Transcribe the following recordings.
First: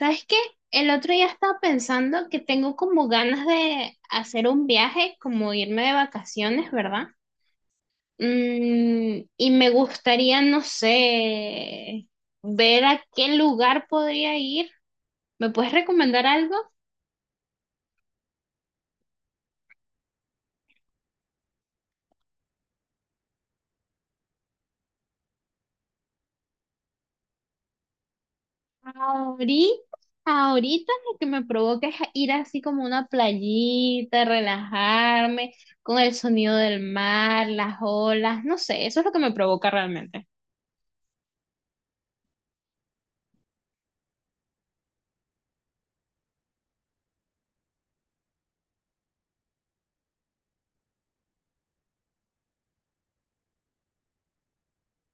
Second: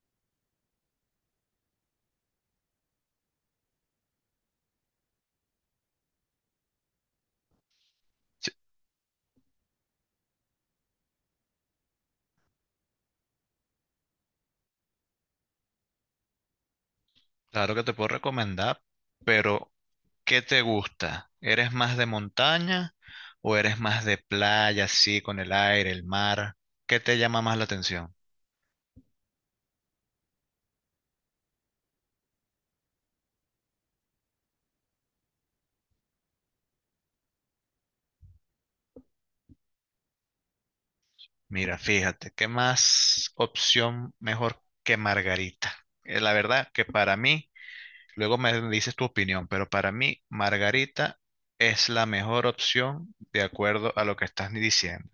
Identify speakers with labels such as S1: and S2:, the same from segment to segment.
S1: ¿Sabes qué? El otro día estaba pensando que tengo como ganas de hacer un viaje, como irme de vacaciones, ¿verdad?
S2: Sí,
S1: Y me gustaría, no sé, ver a qué lugar podría ir. ¿Me puedes recomendar algo?
S2: claro que te puedo recomendar, pero ¿qué te gusta? ¿Eres más de montaña o eres más de playa, así, con el aire, el mar? ¿Qué te llama más la atención?
S1: Ahorita, ahorita, lo que me provoca es ir así como a una playita, relajarme con el sonido del mar, las olas, no sé, eso es lo que me provoca realmente.
S2: Mira, fíjate, ¿qué más opción mejor que Margarita? La verdad que para mí, luego me dices tu opinión, pero para mí Margarita es la mejor opción de acuerdo a lo que estás diciendo.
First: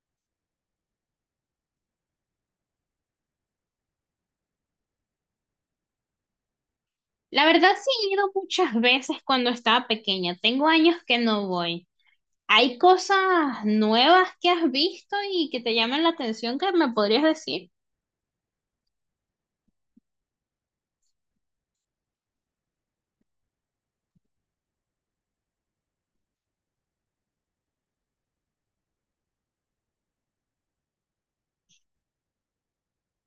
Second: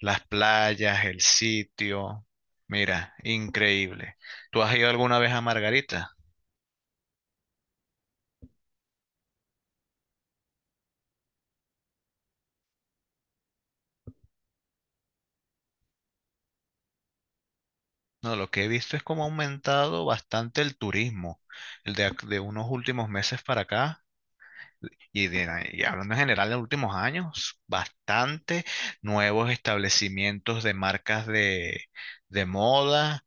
S2: Las playas, el sitio. Mira, increíble. ¿Tú has ido alguna vez a Margarita?
S1: La verdad sí he ido muchas veces cuando estaba pequeña. Tengo años que no voy. ¿Hay cosas nuevas que has visto y que te llaman la atención que me podrías decir?
S2: No, lo que he visto es como ha aumentado bastante el turismo, de unos últimos meses para acá. Y hablando en general de los últimos años, bastante nuevos establecimientos de marcas de, moda,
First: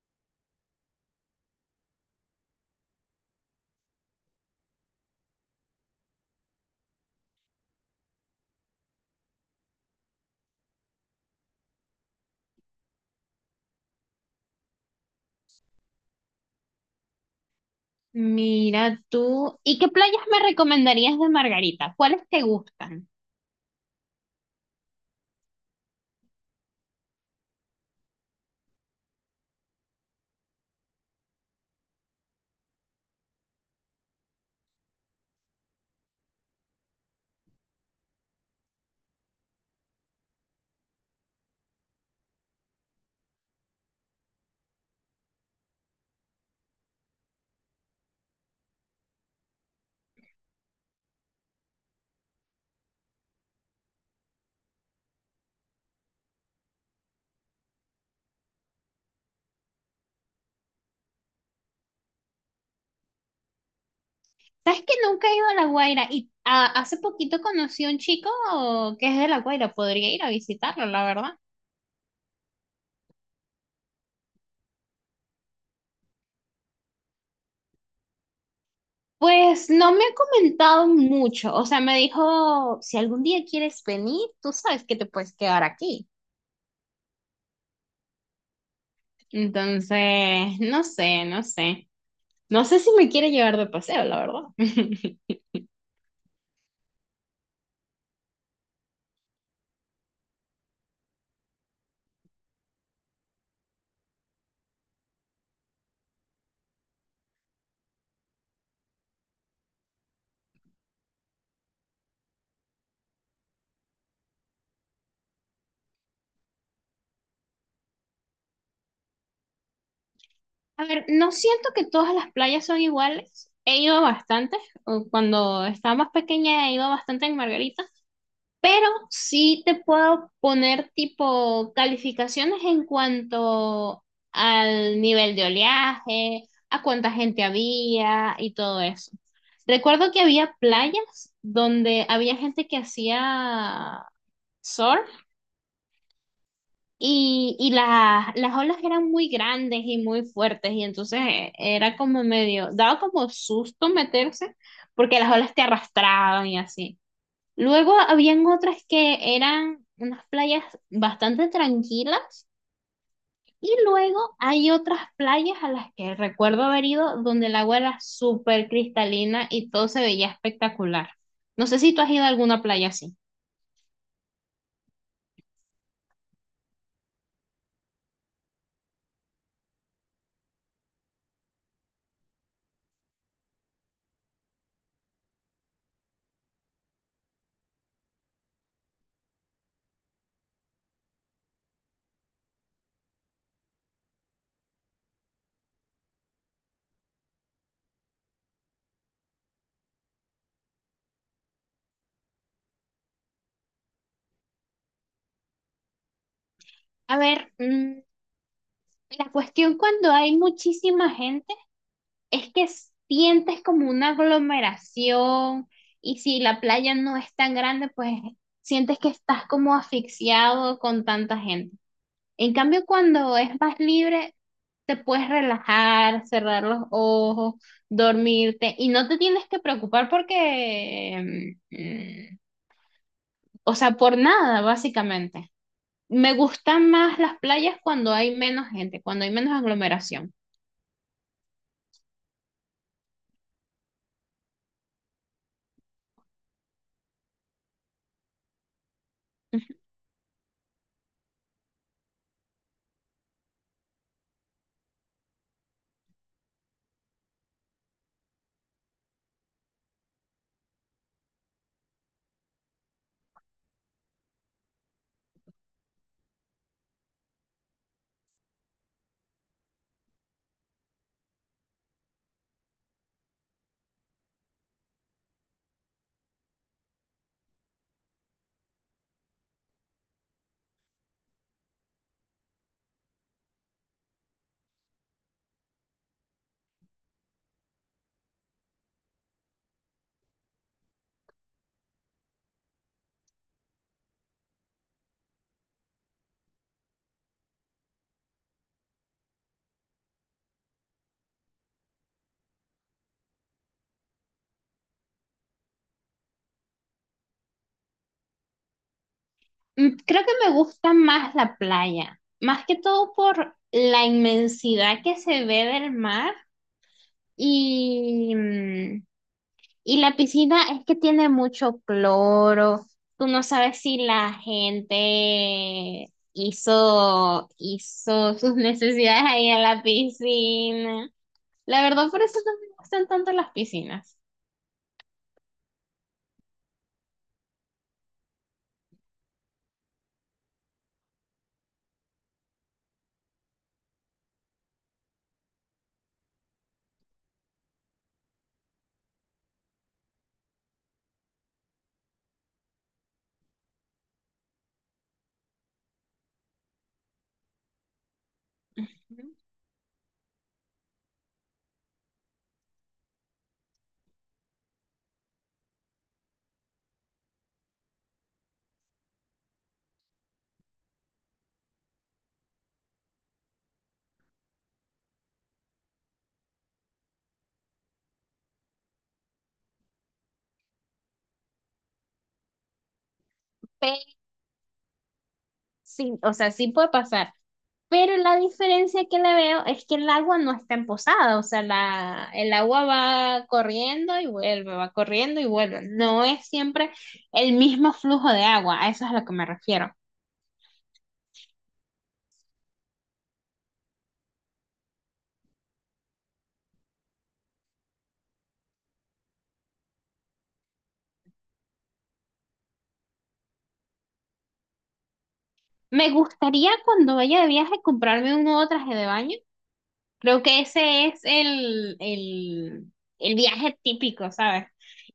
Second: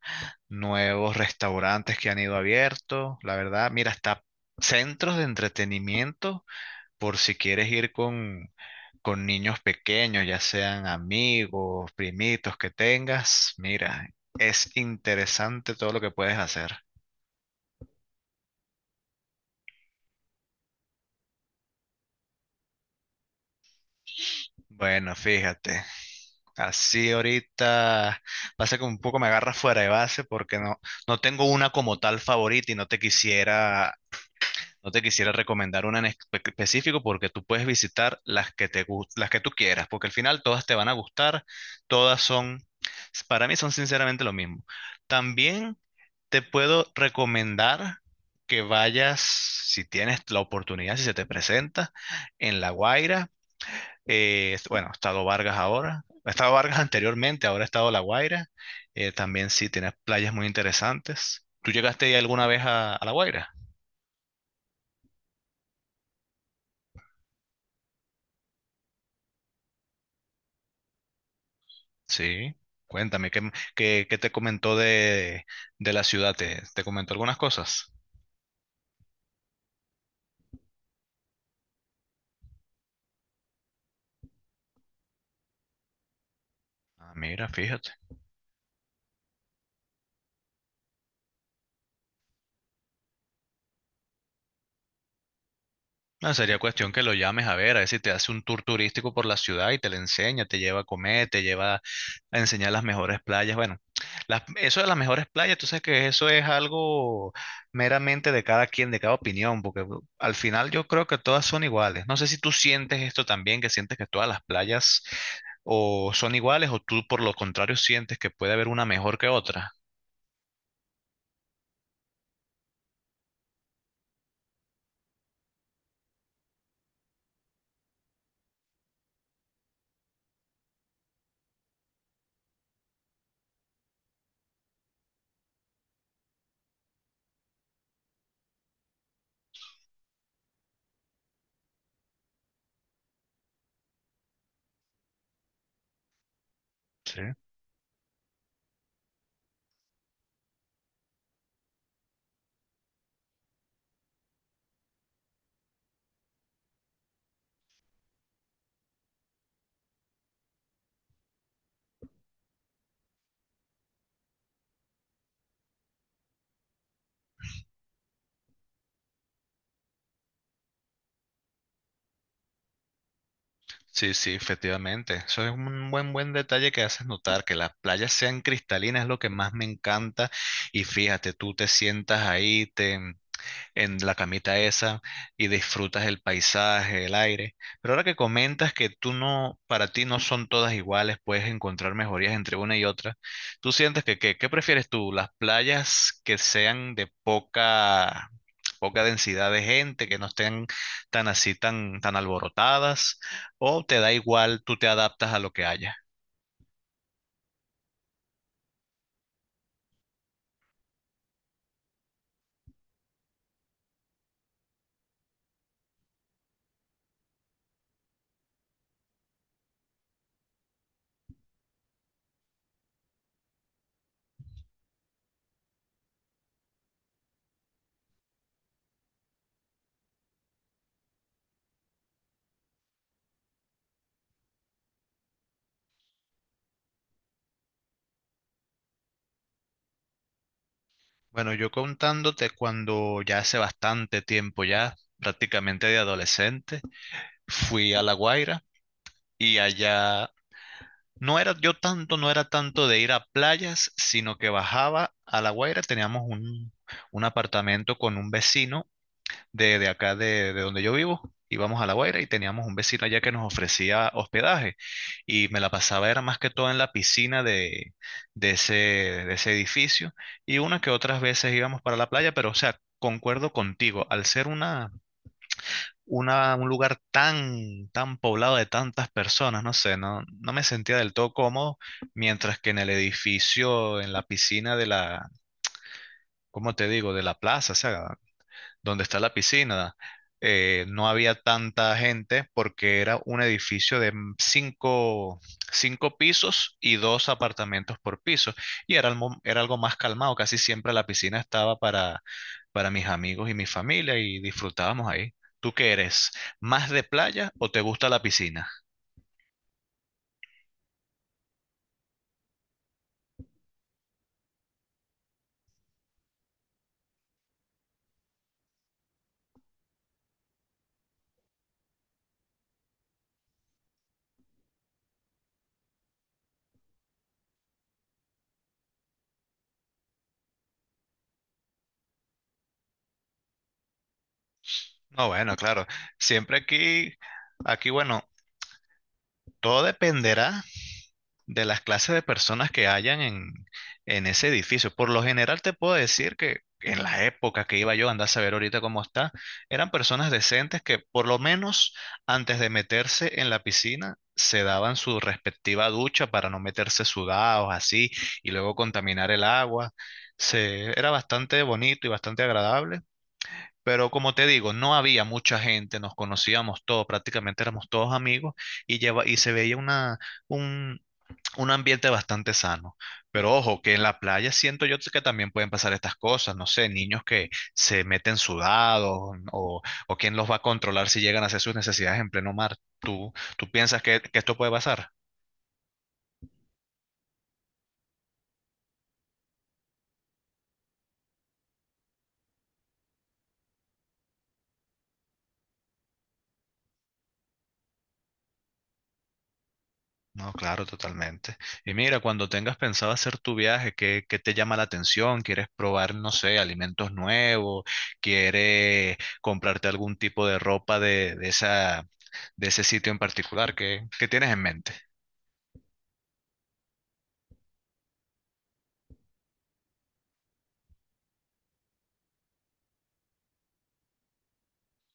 S2: nuevos restaurantes que han ido abiertos. La verdad, mira, hasta centros de entretenimiento por si quieres ir con niños pequeños, ya sean amigos, primitos que tengas, mira, es interesante todo lo que puedes hacer.
S1: Mira tú. ¿Y qué playas me recomendarías de Margarita? ¿Cuáles te gustan?
S2: Bueno, fíjate, así ahorita pasa que un poco me agarras fuera de base porque no tengo una como tal favorita y no te quisiera recomendar una en específico porque tú puedes visitar las que tú quieras, porque al final todas te van a gustar, todas son, para mí son sinceramente lo mismo. También te puedo recomendar que vayas, si tienes la oportunidad, si se te presenta, en La Guaira. Bueno, ha estado Vargas ahora, ha estado Vargas anteriormente, ahora ha estado La Guaira. También sí, tienes playas muy interesantes. ¿Tú llegaste alguna vez a, La Guaira?
S1: ¿Sabes que nunca he ido a La Guaira? Y ah, hace poquito conocí a un chico que es de La Guaira. Podría ir a visitarlo, la verdad.
S2: Sí, cuéntame, ¿qué, qué te comentó de la ciudad? ¿Te comentó algunas cosas?
S1: Pues no me ha comentado mucho. O sea, me dijo, si algún día quieres venir, tú sabes que te puedes quedar aquí.
S2: Ah, mira, fíjate.
S1: Entonces, no sé. No sé si me quiere llevar de paseo, la verdad.
S2: No, sería cuestión que lo llames a ver si te hace un tour turístico por la ciudad y te le enseña, te lleva a comer, te lleva a enseñar las mejores playas. Bueno, eso de las mejores playas, tú sabes que eso es algo meramente de cada quien, de cada opinión, porque al final yo creo que todas son iguales. No sé si tú sientes esto también, que sientes que todas las playas o son iguales o tú por lo contrario sientes que puede haber una mejor que otra.
S1: A ver, no siento que todas las playas son iguales. He ido bastante, o cuando estaba más pequeña he ido a bastante en Margarita, pero sí te puedo poner tipo calificaciones en cuanto al nivel de oleaje, a cuánta gente había y todo eso. Recuerdo que había playas donde había gente que hacía surf.
S2: Sí.
S1: Y las olas eran muy grandes y muy fuertes, y entonces era como medio, daba como susto meterse, porque las olas te arrastraban y así. Luego habían otras que eran unas playas bastante tranquilas, y luego hay otras playas a las que recuerdo haber ido donde el agua era súper cristalina y todo se veía espectacular. No sé si tú has ido a alguna playa así.
S2: Sí, sí, efectivamente. Eso es un buen detalle que haces notar, que las playas sean cristalinas es lo que más me encanta. Y fíjate, tú te sientas ahí en la camita esa y disfrutas el paisaje, el aire. Pero ahora que comentas que tú no, para ti no son todas iguales, puedes encontrar mejorías entre una y otra. ¿Tú sientes que, qué prefieres tú? ¿Las playas que sean de poca densidad de gente, que no estén tan así, tan alborotadas, o te da igual, tú te adaptas a lo que haya.
S1: A ver, la cuestión cuando hay muchísima gente es que sientes como una aglomeración y si la playa no es tan grande, pues sientes que estás como asfixiado con tanta gente. En cambio, cuando es más libre, te puedes relajar, cerrar los ojos, dormirte y no te tienes que preocupar porque, o sea, por nada, básicamente. Me gustan más las playas cuando hay menos gente, cuando hay menos aglomeración.
S2: Bueno, yo contándote cuando ya hace bastante tiempo ya, prácticamente de adolescente, fui a La Guaira y allá no era tanto de ir a playas, sino que bajaba a La Guaira, teníamos un, apartamento con un vecino de, acá de donde yo vivo. Íbamos a La Guaira y teníamos un vecino allá que nos ofrecía hospedaje y me la pasaba era más que todo en la piscina de, de ese edificio y una que otras veces íbamos para la playa, pero o sea, concuerdo contigo, al ser una, un lugar tan poblado de tantas personas, no sé, no me sentía del todo cómodo, mientras que en el edificio, en la piscina de la, ¿cómo te digo?, de la plaza, o sea, donde está la piscina, no había tanta gente porque era un edificio de cinco, pisos y dos apartamentos por piso. Y era, era algo más calmado. Casi siempre la piscina estaba para mis amigos y mi familia y disfrutábamos ahí. ¿Tú qué eres? ¿Más de playa o te gusta la piscina?
S1: Creo que me gusta más la playa, más que todo por la inmensidad que se ve del mar y, y la piscina es que tiene mucho cloro. Tú no sabes si la gente hizo sus necesidades ahí en la piscina. La verdad, por eso no me gustan tanto las piscinas.
S2: No, bueno, claro. Siempre aquí, bueno, todo dependerá de las clases de personas que hayan en ese edificio. Por lo general te puedo decir que en la época que iba yo, andar a saber ahorita cómo está, eran personas decentes que por lo menos antes de meterse en la piscina se daban su respectiva ducha para no meterse sudados así y luego contaminar el agua. Era bastante bonito y bastante agradable. Pero como te digo, no había mucha gente, nos conocíamos todos, prácticamente éramos todos amigos y se veía una, un, un ambiente bastante sano. Pero ojo, que en la playa siento yo que también pueden pasar estas cosas, no sé, niños que se meten sudados o, o, quién los va a controlar si llegan a hacer sus necesidades en pleno mar. ¿Tú piensas que, esto puede pasar?
S1: Sí, o sea, sí puede pasar. Pero la diferencia que le veo es que el agua no está en, o sea, la, el agua va corriendo y vuelve, va corriendo y vuelve. No es siempre el mismo flujo de agua, a eso es a lo que me refiero.
S2: No, claro, totalmente. Y mira, cuando tengas pensado hacer tu viaje, ¿qué te llama la atención? ¿Quieres probar, no sé, alimentos nuevos? ¿Quieres comprarte algún tipo de ropa de, de ese sitio en particular? ¿Qué tienes en mente?
S1: Me gustaría cuando vaya de viaje comprarme un nuevo traje de baño. Creo que ese es el viaje típico, ¿sabes?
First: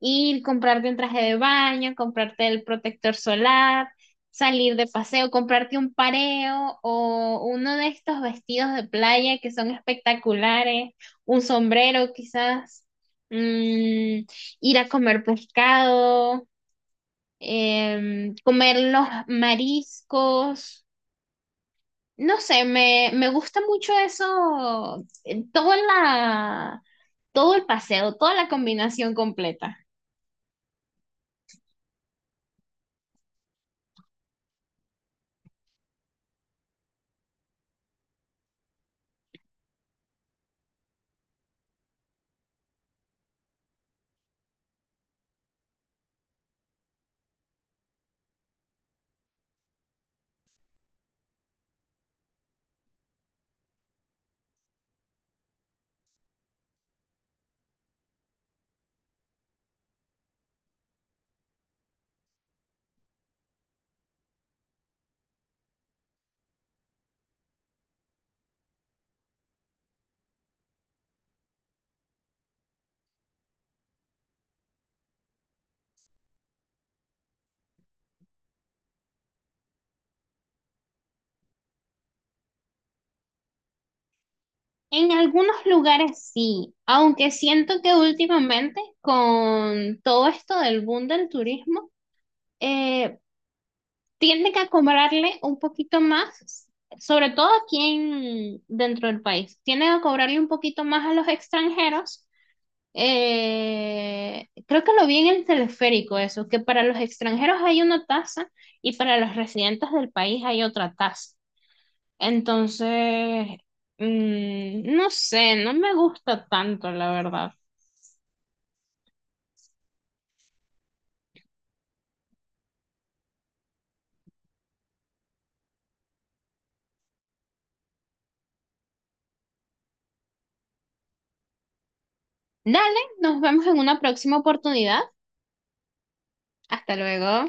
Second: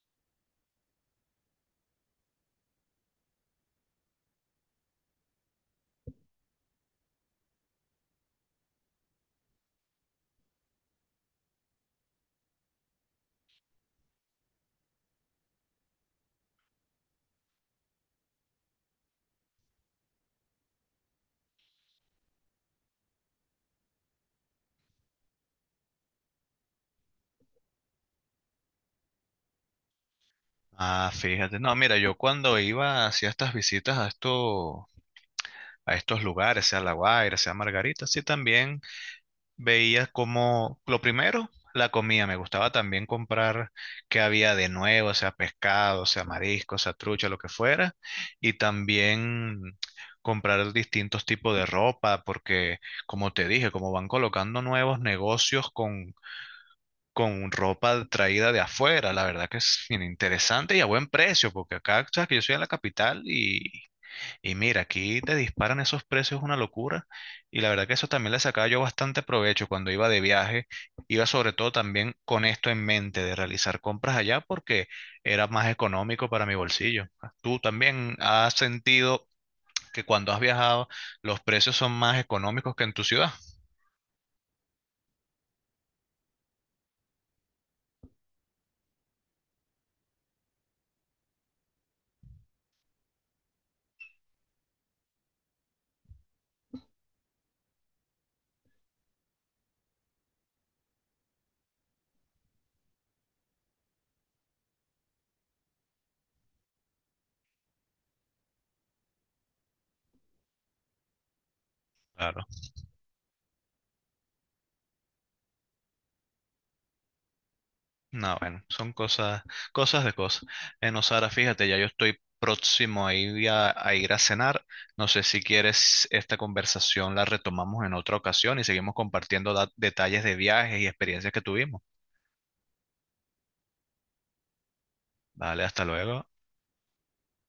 S1: Ir, comprarte un traje de baño, comprarte el protector solar, salir de paseo, comprarte un pareo o uno de estos vestidos de playa que son espectaculares, un sombrero quizás, mm, ir a comer pescado, comer los mariscos. No sé, me gusta mucho eso, toda todo el paseo, toda la combinación completa.
S2: Ah, fíjate. No, mira, yo cuando iba hacía estas visitas a estos lugares, sea La Guaira, sea Margarita, sí también veía como, lo primero, la comida. Me gustaba también comprar qué había de nuevo, sea pescado, sea marisco, sea trucha, lo que fuera. Y también comprar distintos tipos de ropa, porque como te dije, como van colocando nuevos negocios con ropa traída de afuera. La verdad que es bien interesante y a buen precio, porque acá, sabes que yo soy en la capital y mira, aquí te disparan esos precios, es una locura. Y la verdad que eso también le sacaba yo bastante provecho cuando iba de viaje. Iba sobre todo también con esto en mente de realizar compras allá porque era más económico para mi bolsillo. ¿Tú también has sentido que cuando has viajado los precios son más económicos que en tu ciudad?
S1: En algunos lugares sí, aunque siento que últimamente con todo esto del boom del turismo, eh, tienden a cobrarle un poquito más, sobre todo aquí en, dentro del país, tienden a cobrarle un poquito más a los extranjeros. Creo que lo vi en el teleférico eso, que para los extranjeros hay una tasa y para los residentes del país hay otra tasa.
S2: Claro.
S1: Entonces, no sé, no me gusta tanto, la verdad.
S2: No, bueno, son cosas, cosas de cosas. Bueno, Sara, fíjate, ya yo estoy próximo a ir a ir a cenar. No sé si quieres esta conversación la retomamos en otra ocasión y seguimos compartiendo detalles de viajes y experiencias que tuvimos.
S1: Dale, nos vemos en una próxima oportunidad.
S2: Vale, hasta luego.
S1: Hasta luego.